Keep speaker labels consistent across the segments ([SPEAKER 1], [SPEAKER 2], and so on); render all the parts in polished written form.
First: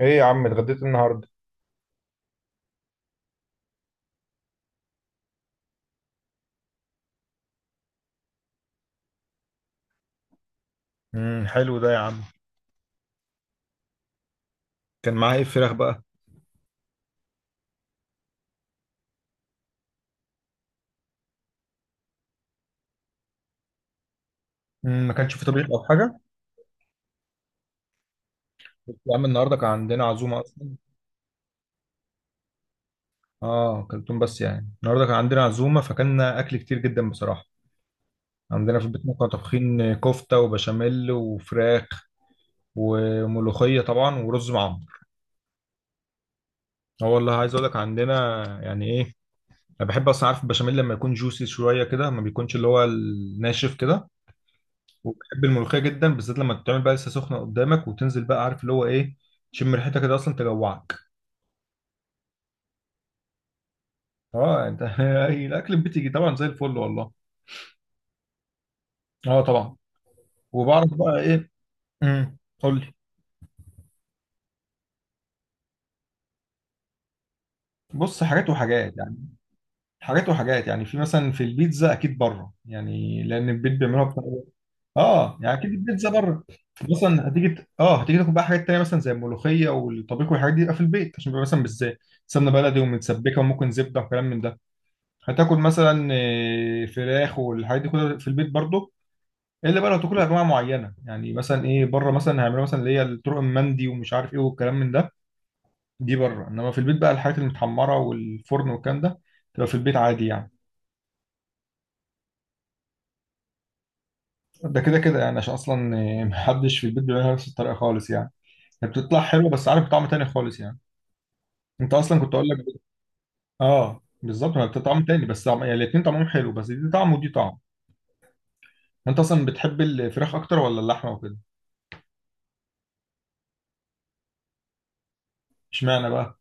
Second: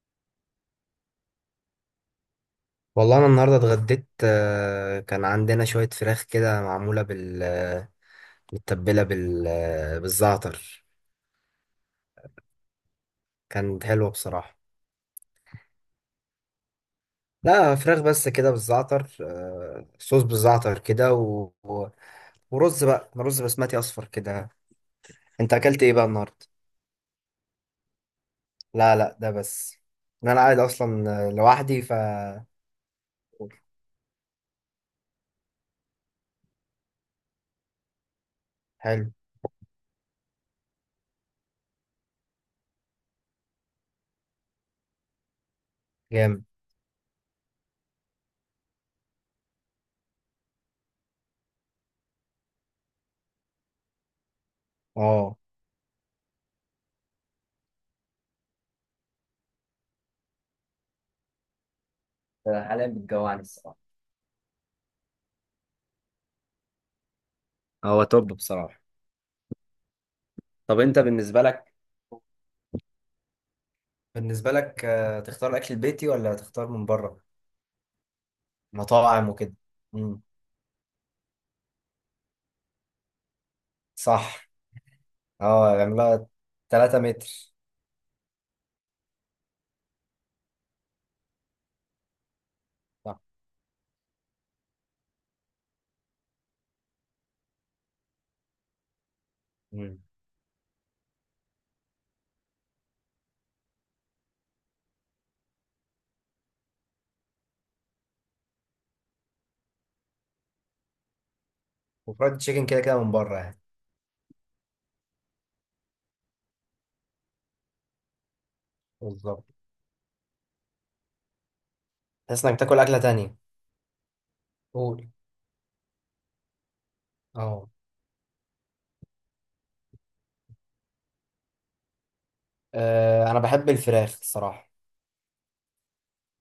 [SPEAKER 1] ايه يا عم، اتغديت النهارده؟
[SPEAKER 2] والله انا النهارده اتغديت، كان عندنا شويه فراخ كده معموله بال آه، متبله بالزعتر.
[SPEAKER 1] حلو ده يا عم.
[SPEAKER 2] كانت حلوه بصراحه.
[SPEAKER 1] كان معاه ايه الفراخ بقى؟
[SPEAKER 2] لا، فراخ بس كده بالزعتر، صوص بالزعتر كده ورز بقى، رز بسمتي اصفر كده.
[SPEAKER 1] ما كانش في
[SPEAKER 2] انت
[SPEAKER 1] طبيخ
[SPEAKER 2] اكلت
[SPEAKER 1] او
[SPEAKER 2] ايه بقى
[SPEAKER 1] حاجه؟
[SPEAKER 2] النهارده؟
[SPEAKER 1] بس
[SPEAKER 2] لا
[SPEAKER 1] يا
[SPEAKER 2] لا،
[SPEAKER 1] عم،
[SPEAKER 2] ده
[SPEAKER 1] النهارده كان
[SPEAKER 2] بس.
[SPEAKER 1] عندنا
[SPEAKER 2] إن
[SPEAKER 1] عزومه
[SPEAKER 2] انا قاعد
[SPEAKER 1] اصلا.
[SPEAKER 2] اصلا، لوحدي ف
[SPEAKER 1] اه كلتهم، بس يعني النهارده كان عندنا عزومه فكلنا اكل كتير جدا بصراحه. عندنا في البيت
[SPEAKER 2] حلو.
[SPEAKER 1] كنا طابخين كفته وبشاميل وفراخ وملوخيه طبعا ورز معمر.
[SPEAKER 2] جامد.
[SPEAKER 1] اه والله عايز اقول لك، عندنا... يعني ايه. انا بحب اصلا، عارف، البشاميل لما يكون جوسي شويه كده، ما بيكونش اللي هو الناشف كده.
[SPEAKER 2] اه.
[SPEAKER 1] وبحب الملوخيه جدا، بالذات لما تتعمل بقى لسه سخنه قدامك وتنزل بقى، عارف اللي هو ايه. تشم ريحتها كده اصلا تجوعك.
[SPEAKER 2] حاليا بتجوعني الصراحة.
[SPEAKER 1] اه انت أي الاكل بتيجي طبعا زي الفل والله.
[SPEAKER 2] هو توب بصراحه.
[SPEAKER 1] اه طبعا.
[SPEAKER 2] طب
[SPEAKER 1] وبعرف
[SPEAKER 2] انت
[SPEAKER 1] بقى
[SPEAKER 2] بالنسبة
[SPEAKER 1] ايه.
[SPEAKER 2] لك،
[SPEAKER 1] قول لي.
[SPEAKER 2] بالنسبة لك، تختار الأكل البيتي ولا تختار من بره؟
[SPEAKER 1] بص، حاجات وحاجات يعني.
[SPEAKER 2] مطاعم وكده. مم.
[SPEAKER 1] حاجات وحاجات يعني، في مثلا، في البيتزا اكيد بره يعني، لان البيت بيعملوها بطريقه.
[SPEAKER 2] صح.
[SPEAKER 1] اه يعني اكيد
[SPEAKER 2] اه
[SPEAKER 1] البيتزا
[SPEAKER 2] يعملها
[SPEAKER 1] بره.
[SPEAKER 2] 3
[SPEAKER 1] مثلا
[SPEAKER 2] متر.
[SPEAKER 1] هتيجي هتيجي تاكل بقى حاجات تانية، مثلا زي الملوخيه والطبيخ والحاجات دي، يبقى في البيت عشان بيبقى مثلا بالذات سمنه بلدي
[SPEAKER 2] صح.
[SPEAKER 1] ومتسبكه وممكن زبده وكلام من ده. هتاكل مثلا فراخ والحاجات دي كلها في البيت برضه. الا بقى لو
[SPEAKER 2] مم.
[SPEAKER 1] تاكلها انواع معينه، يعني مثلا ايه، بره مثلا هيعملوا مثلا اللي هي الطرق المندي ومش عارف ايه والكلام من ده. دي بره، انما في البيت بقى الحاجات المتحمره والفرن والكلام ده تبقى في البيت عادي يعني.
[SPEAKER 2] وفرايد تشيكن كده كده من بره يعني.
[SPEAKER 1] ده كده كده يعني، عشان اصلا محدش في البيت بيعملها نفس الطريقه خالص يعني. هي بتطلع
[SPEAKER 2] بالظبط.
[SPEAKER 1] حلوه بس عارف طعم تاني خالص يعني. انت اصلا كنت
[SPEAKER 2] تحس
[SPEAKER 1] اقول
[SPEAKER 2] انك
[SPEAKER 1] لك.
[SPEAKER 2] بتاكل أكلة تانية.
[SPEAKER 1] اه بالظبط، هي بتطعم
[SPEAKER 2] قول.
[SPEAKER 1] تاني، بس طعم يعني، الاتنين طعمهم حلو بس دي طعم ودي طعم.
[SPEAKER 2] اه.
[SPEAKER 1] انت اصلا بتحب الفراخ اكتر ولا اللحمه وكده؟
[SPEAKER 2] انا بحب الفراخ الصراحة.
[SPEAKER 1] اشمعنى بقى؟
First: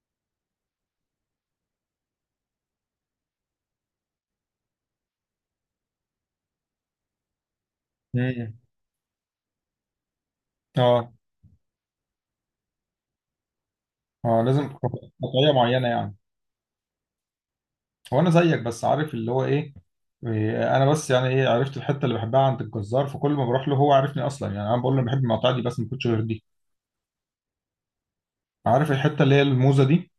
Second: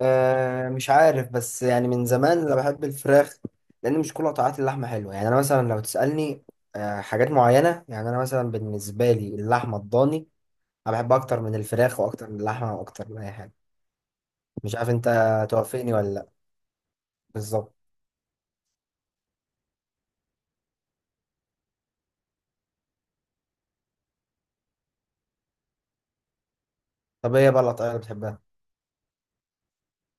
[SPEAKER 2] أه مش عارف، بس يعني من زمان انا بحب الفراخ. لان مش كل قطعات اللحمه حلوه يعني، انا مثلا لو تسالني أه حاجات معينه، يعني انا مثلا
[SPEAKER 1] مم.
[SPEAKER 2] بالنسبه لي اللحمه الضاني، انا
[SPEAKER 1] اه.
[SPEAKER 2] بحبها اكتر من الفراخ واكتر من اللحمه واكتر من اي حاجه.
[SPEAKER 1] اه لازم.
[SPEAKER 2] مش عارف انت،
[SPEAKER 1] قطعية معينة
[SPEAKER 2] توافقني ولا
[SPEAKER 1] يعني.
[SPEAKER 2] لا. بالظبط.
[SPEAKER 1] هو انا زيك، بس عارف اللي هو ايه. إيه، انا بس يعني ايه، عرفت الحتة اللي بحبها عند الجزار، فكل ما بروح له هو عارفني اصلا، يعني انا بقول له أنا بحب المقاطع دي بس، ما كنتش غير دي.
[SPEAKER 2] طب ايه بقى القطعية اللي بتحبها؟
[SPEAKER 1] عارف الحتة اللي هي الموزة دي.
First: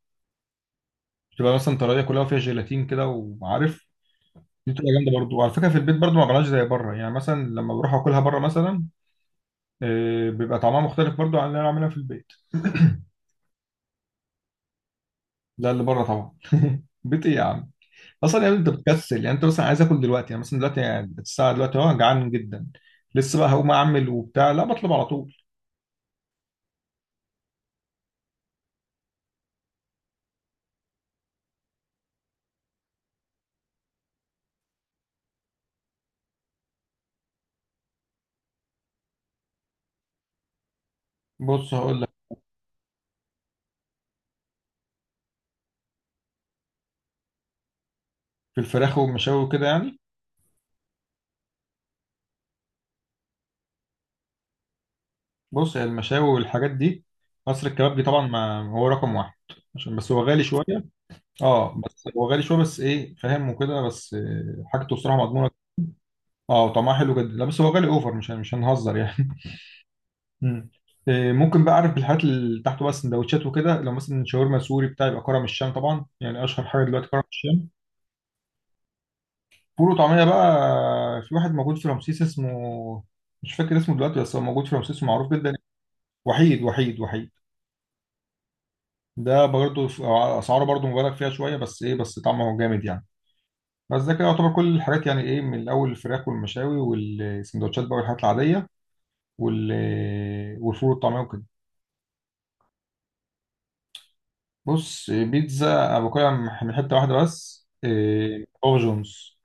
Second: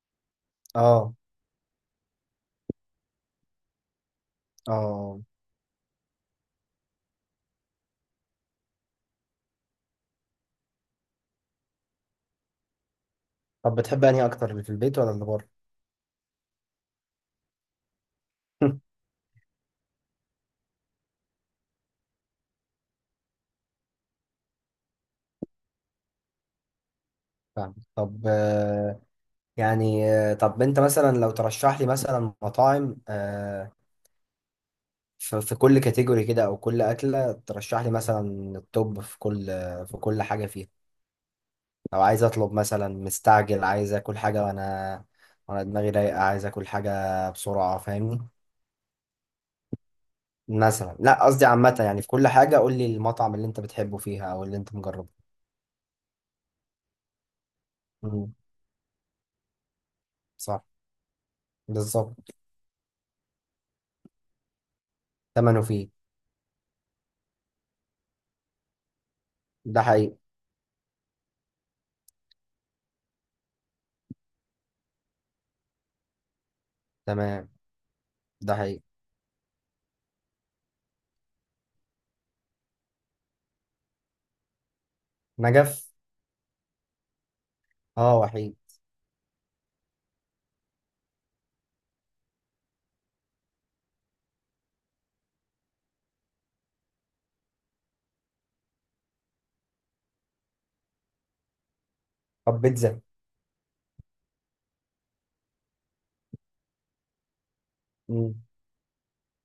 [SPEAKER 2] اه.
[SPEAKER 1] بتبقى مثلا طرية كلها وفيها جيلاتين كده، وعارف. دي بتبقى جامدة
[SPEAKER 2] اه.
[SPEAKER 1] برضو، وعلى فكرة في البيت برضو ما بعملهاش زي بره، يعني مثلا لما بروح اكلها بره مثلا. إيه بيبقى طعمها مختلف برضو عن اللي انا عاملها في البيت.
[SPEAKER 2] طب بتحب انهي اكتر، اللي في البيت ولا اللي بره؟
[SPEAKER 1] لا، اللي بره طبعا. بيت ايه يا عم؟ اصلا يعني انت بتكسل، يعني انت مثلا عايز اكل دلوقتي، يعني مثلا دلوقتي، يعني الساعه دلوقتي جعان جدا. لسه بقى هقوم اعمل وبتاع؟ لا، بطلب على طول.
[SPEAKER 2] فاهم. طب، يعني، طب انت مثلا لو ترشح لي مثلا مطاعم، في كل كاتيجوري كده او كل اكله ترشح لي مثلا التوب، في كل، في كل حاجه فيها.
[SPEAKER 1] بص هقول
[SPEAKER 2] لو
[SPEAKER 1] لك.
[SPEAKER 2] عايز اطلب مثلا مستعجل، عايز اكل حاجه وانا، وانا دماغي رايقه، عايز اكل حاجه بسرعه، فاهمني.
[SPEAKER 1] في الفراخ والمشاوي وكده يعني.
[SPEAKER 2] مثلا لا، قصدي عامة يعني، في كل حاجة قول لي المطعم اللي انت بتحبه فيها او اللي انت مجربه.
[SPEAKER 1] بص، هي المشاوي والحاجات دي، مصر الكبابجي طبعا،
[SPEAKER 2] مم.
[SPEAKER 1] ما هو رقم واحد. عشان بس هو غالي شويه.
[SPEAKER 2] صح.
[SPEAKER 1] اه بس
[SPEAKER 2] بالظبط.
[SPEAKER 1] هو غالي شويه، بس ايه فاهم وكده، بس حاجته بصراحه مضمونه.
[SPEAKER 2] ثمنه فيه.
[SPEAKER 1] اه وطعمها حلو جدا. لا بس هو غالي اوفر، مش هنهزر يعني.
[SPEAKER 2] ده حقيقي.
[SPEAKER 1] مم. إيه، ممكن بقى اعرف بالحاجات اللي تحته بقى، السندوتشات وكده. لو مثلا شاورما سوري بتاع، يبقى كرم الشام طبعا، يعني اشهر حاجه دلوقتي كرم
[SPEAKER 2] تمام.
[SPEAKER 1] الشام.
[SPEAKER 2] ده حقيقي.
[SPEAKER 1] فول وطعميه بقى. في واحد موجود في رمسيس اسمه... مش فاكر اسمه دلوقتي، بس هو موجود في رمسيس ومعروف جدا.
[SPEAKER 2] نجف.
[SPEAKER 1] وحيد، وحيد، وحيد.
[SPEAKER 2] اه وحيد.
[SPEAKER 1] ده برضه في... اسعاره برضه مبالغ فيها شويه، بس ايه، بس طعمه جامد يعني. بس ده كده يعتبر كل الحاجات، يعني ايه، من الاول الفراخ والمشاوي والسندوتشات بقى والحاجات العاديه، وال... والفول والطعميه وكده.
[SPEAKER 2] طب بيتزا؟
[SPEAKER 1] بص بيتزا أنا باكلها من حتة واحدة بس،
[SPEAKER 2] مم.
[SPEAKER 1] إيه، بابا جونز.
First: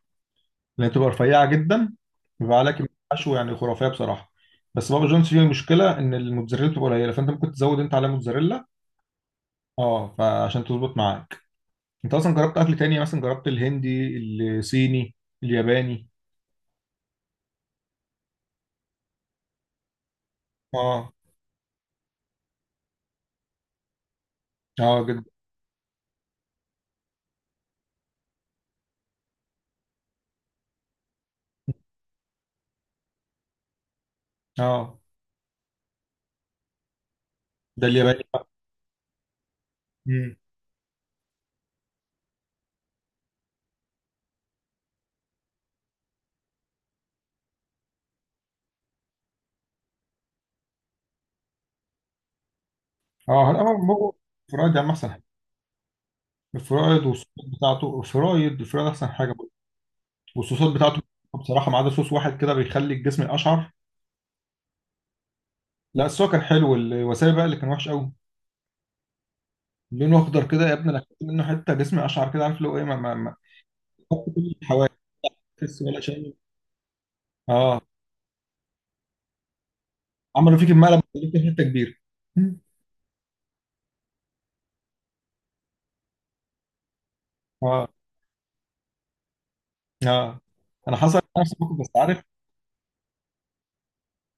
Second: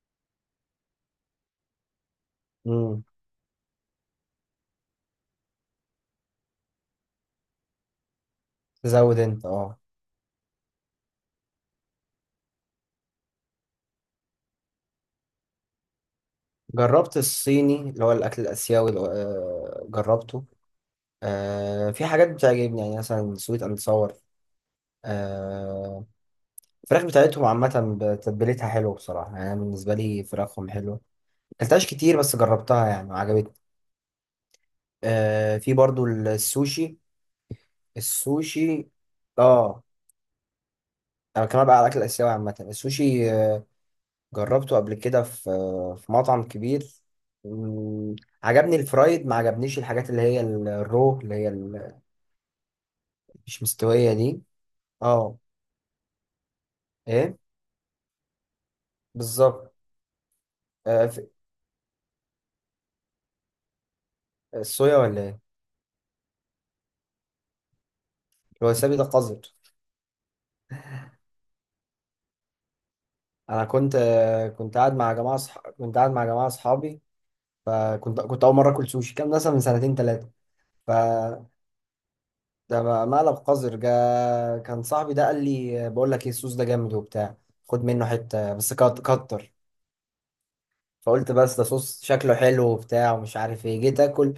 [SPEAKER 1] لأن بتبقى رفيعة جدا. بيبقى عليك
[SPEAKER 2] مم.
[SPEAKER 1] حشو، يعني خرافية بصراحة. بس بابا جونز فيه مشكلة، إن الموتزاريلا بتبقى قليلة، فأنت ممكن تزود أنت عليها موتزاريلا.
[SPEAKER 2] تزود انت اه.
[SPEAKER 1] أه فعشان تظبط معاك. أنت أصلا جربت أكل تاني؟ مثلا جربت الهندي؟ الصيني؟ الياباني؟
[SPEAKER 2] جربت الصيني اللي هو الاكل الاسيوي اللي هو- آه جربته.
[SPEAKER 1] أه.
[SPEAKER 2] آه، في حاجات بتعجبني، يعني مثلا سويت اند صور.
[SPEAKER 1] أه جدا.
[SPEAKER 2] آه. الفراخ بتاعتهم عامة بتتبيلتها حلو بصراحة، يعني أنا بالنسبة لي فراخهم حلوة. مكلتهاش كتير بس جربتها يعني وعجبتني.
[SPEAKER 1] أه
[SPEAKER 2] آه في برضو السوشي.
[SPEAKER 1] ده الياباني بقى.
[SPEAKER 2] السوشي. اه.
[SPEAKER 1] مم.
[SPEAKER 2] انا كمان بقى على الاكل الاسيوي عامه، السوشي، جربته قبل كده في، في مطعم كبير. مم. عجبني الفرايد، ما عجبنيش الحاجات اللي هي الرو
[SPEAKER 1] أه هلا،
[SPEAKER 2] مش
[SPEAKER 1] هو...
[SPEAKER 2] مستويه دي.
[SPEAKER 1] فرايد يا عم، أحسن حاجة.
[SPEAKER 2] اه.
[SPEAKER 1] الفرايد والصوص
[SPEAKER 2] ايه.
[SPEAKER 1] بتاعته. الفرايد الفرايد أحسن حاجة.
[SPEAKER 2] بالظبط.
[SPEAKER 1] والصوصات بتاعته.
[SPEAKER 2] آه في.
[SPEAKER 1] بصراحه ما عدا صوص واحد كده بيخلي الجسم اشعر.
[SPEAKER 2] الصويا ولا ايه؟
[SPEAKER 1] لا، السوا كان حلو، الوسابي بقى اللي كان وحش قوي.
[SPEAKER 2] الوسابي ده قذر.
[SPEAKER 1] لونه اخضر كده يا ابني، انا اكلت منه حته، جسمي اشعر كده، عارف اللي هو ايه، ما
[SPEAKER 2] انا كنت
[SPEAKER 1] حط
[SPEAKER 2] آه،
[SPEAKER 1] كل
[SPEAKER 2] كنت قاعد
[SPEAKER 1] الحواجز.
[SPEAKER 2] مع جماعه، صح،
[SPEAKER 1] تحس
[SPEAKER 2] كنت
[SPEAKER 1] ولا
[SPEAKER 2] قاعد مع
[SPEAKER 1] شيء.
[SPEAKER 2] جماعه اصحابي،
[SPEAKER 1] اه.
[SPEAKER 2] فكنت اول مره اكل سوشي، كان مثلا من 2 سنين، 3.
[SPEAKER 1] عملوا فيك المقلب، خليك حته كبيره.
[SPEAKER 2] ده مقلب قذر جا. كان صاحبي ده قال لي، بقول لك ايه، الصوص ده جامد وبتاع. خد
[SPEAKER 1] اه.
[SPEAKER 2] منه حته بس كتر.
[SPEAKER 1] اه، انا حصل
[SPEAKER 2] فقلت
[SPEAKER 1] نفس
[SPEAKER 2] بس ده
[SPEAKER 1] الموقف، بس
[SPEAKER 2] صوص
[SPEAKER 1] عارف.
[SPEAKER 2] شكله حلو وبتاع ومش عارف ايه، جيت اكل،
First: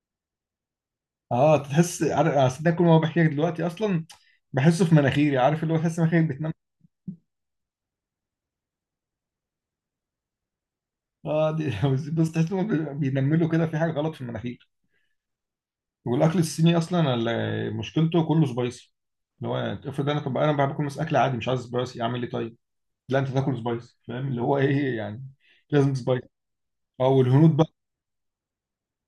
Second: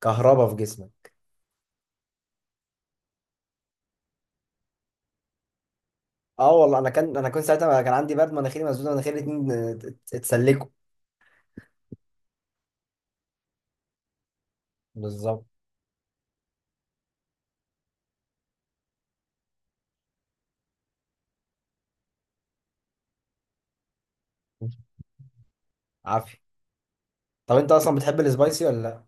[SPEAKER 2] كهربا في جسمي.
[SPEAKER 1] اه تحس، عارف، أنا أصل ده كل ما بحكي لك دلوقتي اصلا، بحسه في مناخيري، عارف اللي هو، تحس مناخيرك بتنم.
[SPEAKER 2] اه والله، انا كان، انا كنت ساعتها كان عندي برد، مناخيري مسدود، مناخيري الاتنين اتسلكوا.
[SPEAKER 1] اه دي بس تحس إنه بينملوا كده، في حاجه غلط في المناخير.
[SPEAKER 2] بالظبط.
[SPEAKER 1] والاكل الصيني اصلا، مشكلته كله سبايسي. اللي هو... افرض انا، طب انا باكل مثلا اكل عادي مش عايز سبايسي، اعمل ايه طيب؟ لا انت تاكل سبايسي، فاهم اللي هو ايه يعني. لازم سبايسي.
[SPEAKER 2] عافيه.
[SPEAKER 1] اه
[SPEAKER 2] طب
[SPEAKER 1] والهنود بقى.
[SPEAKER 2] انت اصلا بتحب السبايسي ولا لا؟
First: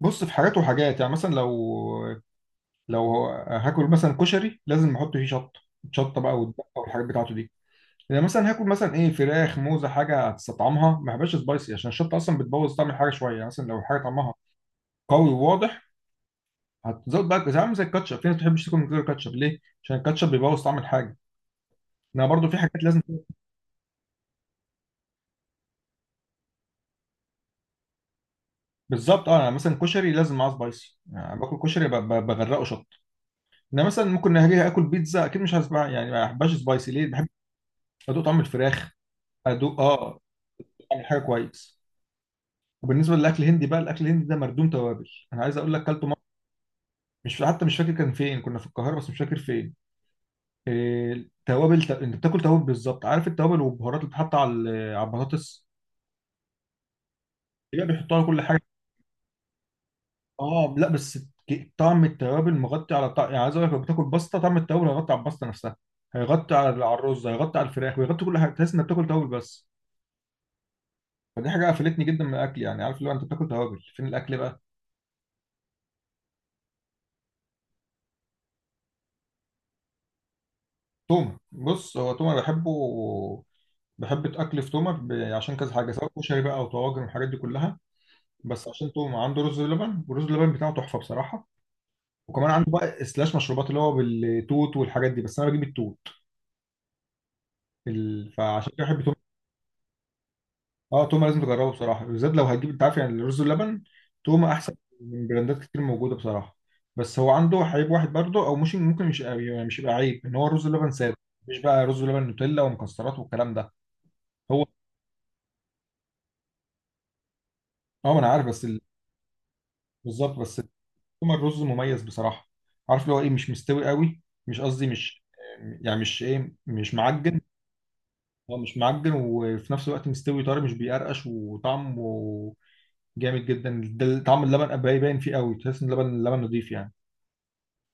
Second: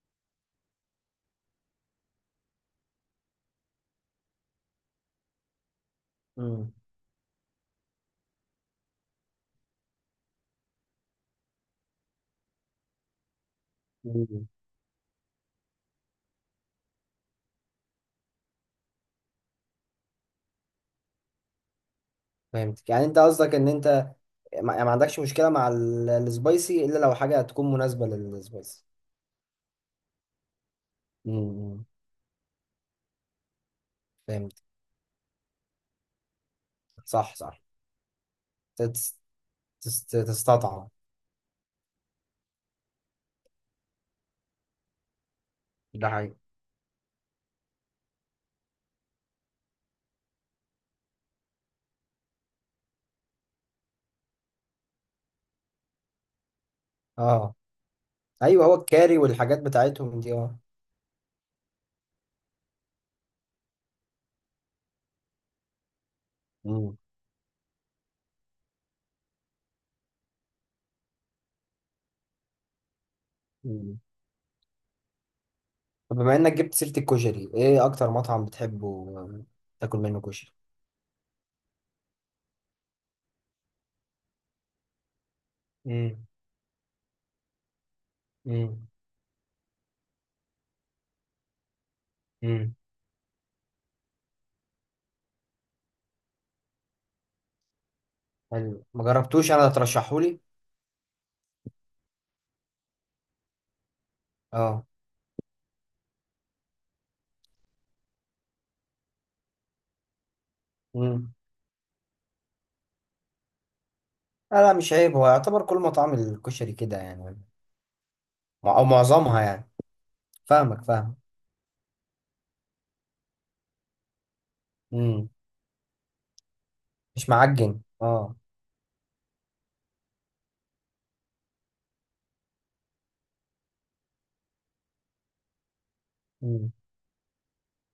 [SPEAKER 1] بص، في حاجات وحاجات يعني، مثلا لو هاكل مثلا كشري لازم احط فيه شطه. شطه بقى والدقه
[SPEAKER 2] امم.
[SPEAKER 1] والحاجات بتاعته دي. يعني مثلا هاكل مثلا ايه، فراخ موزه، حاجه هتستطعمها، ما بحبش سبايسي عشان الشطه اصلا بتبوظ طعم الحاجه شويه، يعني مثلا لو حاجه طعمها
[SPEAKER 2] مم.
[SPEAKER 1] قوي وواضح، هتزود بقى، زي عامل زي الكاتشب، في ناس ما بتحبش تاكل من غير كاتشب، ليه؟ عشان الكاتشب بيبوظ طعم الحاجه. انا برضو في حاجات
[SPEAKER 2] فهمتك
[SPEAKER 1] لازم.
[SPEAKER 2] يعني، انت قصدك ان انت، ما يعني ما عندكش مشكله مع السبايسي الا لو حاجه تكون مناسبه للسبايسي.
[SPEAKER 1] بالظبط، اه انا مثلا كشري لازم معاه سبايسي، يعني باكل
[SPEAKER 2] امم.
[SPEAKER 1] كشري بغرقه شطه. انا مثلا ممكن
[SPEAKER 2] فهمت.
[SPEAKER 1] اجي اكل بيتزا، اكيد مش هسبع يعني، ما بحبهاش سبايسي، ليه؟ بحب
[SPEAKER 2] صح صح.
[SPEAKER 1] ادوق طعم الفراخ.
[SPEAKER 2] تت-
[SPEAKER 1] ادوق اه
[SPEAKER 2] تستطعم.
[SPEAKER 1] طعم الحاجه كويس. وبالنسبه للاكل الهندي بقى، الاكل الهندي ده مردوم توابل، انا عايز اقول لك كلته
[SPEAKER 2] ده
[SPEAKER 1] مرة...
[SPEAKER 2] حقيقي.
[SPEAKER 1] مش، حتى مش فاكر كان فين، كنا في القاهره بس مش فاكر فين. إيه توابل انت بتاكل توابل بالظبط، عارف التوابل والبهارات اللي بتتحط على على البطاطس.
[SPEAKER 2] اه
[SPEAKER 1] يبقى بيحطوها على كل حاجه.
[SPEAKER 2] ايوه، هو الكاري والحاجات بتاعتهم دي اه.
[SPEAKER 1] اه لا بس طعم التوابل مغطي على طعم، يعني عايز اقول لك، لو بتاكل باستا طعم التوابل هيغطي على الباستا نفسها، هيغطي على
[SPEAKER 2] مم.
[SPEAKER 1] الرز، هيغطي على الفراخ، ويغطي كل حاجه، تحس انك بتاكل توابل بس. فدي حاجه قفلتني جدا من الاكل يعني، عارف اللي هو، انت بتاكل توابل،
[SPEAKER 2] مم.
[SPEAKER 1] فين الاكل بقى؟
[SPEAKER 2] طب بما انك جبت سيرة الكشري، ايه اكتر مطعم بتحبه، تاكل منه كشري؟
[SPEAKER 1] تومه. بص هو تومه بحبه. بحب الاكل في تومه عشان كذا حاجه، سواء
[SPEAKER 2] امم.
[SPEAKER 1] كشري بقى او طواجن والحاجات دي كلها. بس
[SPEAKER 2] امم.
[SPEAKER 1] عشان تومه عنده رز بلبن، والرز بلبن بتاعه تحفه بصراحه. وكمان عنده
[SPEAKER 2] امم.
[SPEAKER 1] بقى سلاش مشروبات اللي هو بالتوت والحاجات دي، بس انا بجيب التوت. فعشان
[SPEAKER 2] حلو،
[SPEAKER 1] كده بحب
[SPEAKER 2] ما
[SPEAKER 1] تومه.
[SPEAKER 2] جربتوش انا، ترشحولي.
[SPEAKER 1] اه توما لازم تجربه بصراحه، بالذات لو هتجيب، انت عارف يعني الرز واللبن، توما احسن
[SPEAKER 2] اه.
[SPEAKER 1] من براندات كتير موجوده بصراحه. بس هو عنده عيب واحد برضه، او مش ممكن مش يعني، مش يبقى عيب، ان هو الرز واللبن ساده.
[SPEAKER 2] امم.
[SPEAKER 1] مش بقى رز ولبن نوتيلا ومكسرات والكلام ده.
[SPEAKER 2] لا
[SPEAKER 1] هو...
[SPEAKER 2] لا، مش عيب، هو يعتبر كل مطاعم الكشري كده يعني،
[SPEAKER 1] اه ما انا عارف، بس
[SPEAKER 2] او معظمها يعني.
[SPEAKER 1] بالظبط بس.
[SPEAKER 2] فاهمك، فاهم.
[SPEAKER 1] توما الرز مميز بصراحه، عارف اللي هو ايه، مش مستوي قوي، مش قصدي، مش
[SPEAKER 2] امم.
[SPEAKER 1] يعني، مش ايه، مش
[SPEAKER 2] مش
[SPEAKER 1] معجن.
[SPEAKER 2] معجن اه.
[SPEAKER 1] هو مش معجن وفي نفس الوقت مستوي طري، مش بيقرقش، وطعمه جامد جدا. ده طعم اللبن باين فيه قوي، تحس ان اللبن نضيف يعني.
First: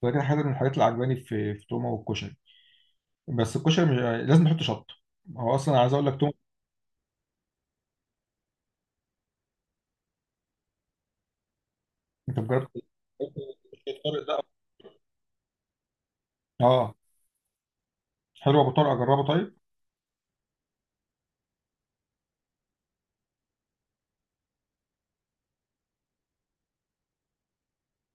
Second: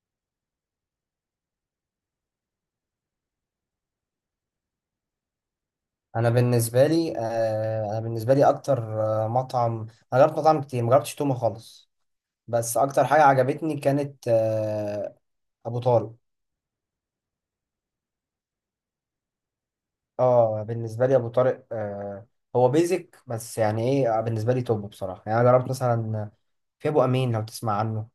[SPEAKER 1] ولكن حاجه من الحاجات اللي عجباني في تومه، والكشري. بس الكشري مش... لازم نحط شطه. هو اصلا عايز اقول لك
[SPEAKER 2] انا
[SPEAKER 1] تومه.
[SPEAKER 2] بالنسبه لي، انا بالنسبه لي اكتر، مطعم، انا جربت مطاعم كتير، ما جربتش تومه خالص،
[SPEAKER 1] انت مجرد
[SPEAKER 2] بس اكتر حاجه عجبتني
[SPEAKER 1] الطارق
[SPEAKER 2] كانت
[SPEAKER 1] ده؟
[SPEAKER 2] آه، ابو طارق.
[SPEAKER 1] اه. حلو، ابو طارق اجربه طيب.
[SPEAKER 2] اه بالنسبه لي ابو طارق آه، هو بيزك بس يعني ايه، بالنسبه لي توب بصراحه، يعني انا جربت مثلا، في ابو امين لو تسمع عنه.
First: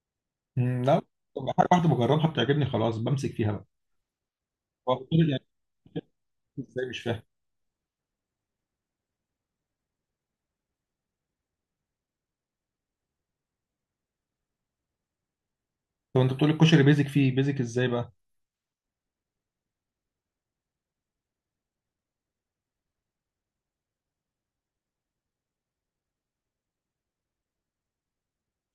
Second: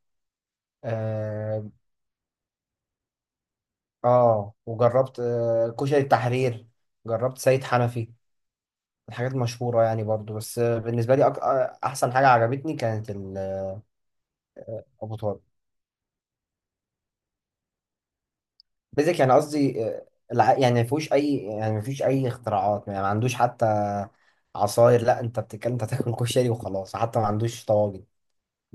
[SPEAKER 1] مم، لا. طب حاجه
[SPEAKER 2] اه.
[SPEAKER 1] واحده بجربها بتعجبني خلاص، بمسك فيها بقى.
[SPEAKER 2] آه
[SPEAKER 1] هو أبو
[SPEAKER 2] وجربت
[SPEAKER 1] طارق يعني؟
[SPEAKER 2] آه كشري التحرير،
[SPEAKER 1] ازاي مش فاهم.
[SPEAKER 2] جربت سيد حنفي، الحاجات المشهوره يعني برضو، بس آه بالنسبه لي أك... آه، احسن حاجه عجبتني كانت ابو طارق.
[SPEAKER 1] طب انت بتقول الكشري بيزك فيه، بيزك ازاي بقى؟
[SPEAKER 2] بيزك يعني قصدي، يعني ما فيهوش اي، يعني ما فيش اي اختراعات، يعني ما عندوش حتى عصاير، لا انت بتتكلم، انت تاكل كشري وخلاص، حتى ما عندوش طواجن.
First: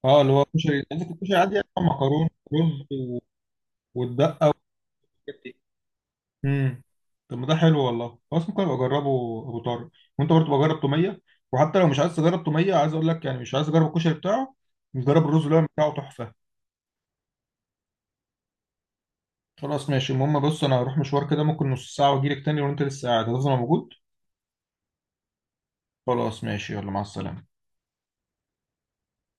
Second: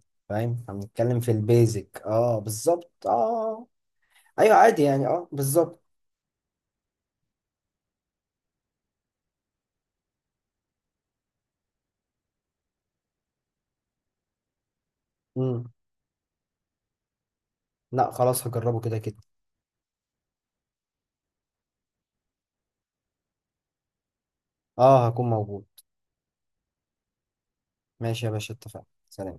[SPEAKER 1] اه، اللي هو
[SPEAKER 2] فاهم، احنا
[SPEAKER 1] الكشري عندك
[SPEAKER 2] بنتكلم في
[SPEAKER 1] الكشري عادي يعني،
[SPEAKER 2] البيزك
[SPEAKER 1] مكرونه
[SPEAKER 2] اه
[SPEAKER 1] ورز
[SPEAKER 2] بالظبط
[SPEAKER 1] و...
[SPEAKER 2] اه.
[SPEAKER 1] والدقه
[SPEAKER 2] ايوه عادي يعني اه
[SPEAKER 1] والحاجات دي.
[SPEAKER 2] بالظبط.
[SPEAKER 1] امم طب ما ده حلو والله، خلاص ممكن ابقى اجربه، ابو طارق. وانت برضه بجرب توميه، وحتى لو مش عايز تجرب توميه، عايز اقول لك يعني، مش عايز اجرب الكشري بتاعه، نجرب الرز اللي هو
[SPEAKER 2] امم.
[SPEAKER 1] بتاعه تحفه.
[SPEAKER 2] لا خلاص، هجربه كده كده.
[SPEAKER 1] خلاص ماشي، المهم بص انا هروح مشوار كده ممكن نص ساعه واجيلك تاني، وانت لسه قاعد، هتفضل موجود؟
[SPEAKER 2] اه هكون موجود.
[SPEAKER 1] خلاص ماشي، يلا مع السلامه.
[SPEAKER 2] ماشي يا باشا، اتفقنا، سلام.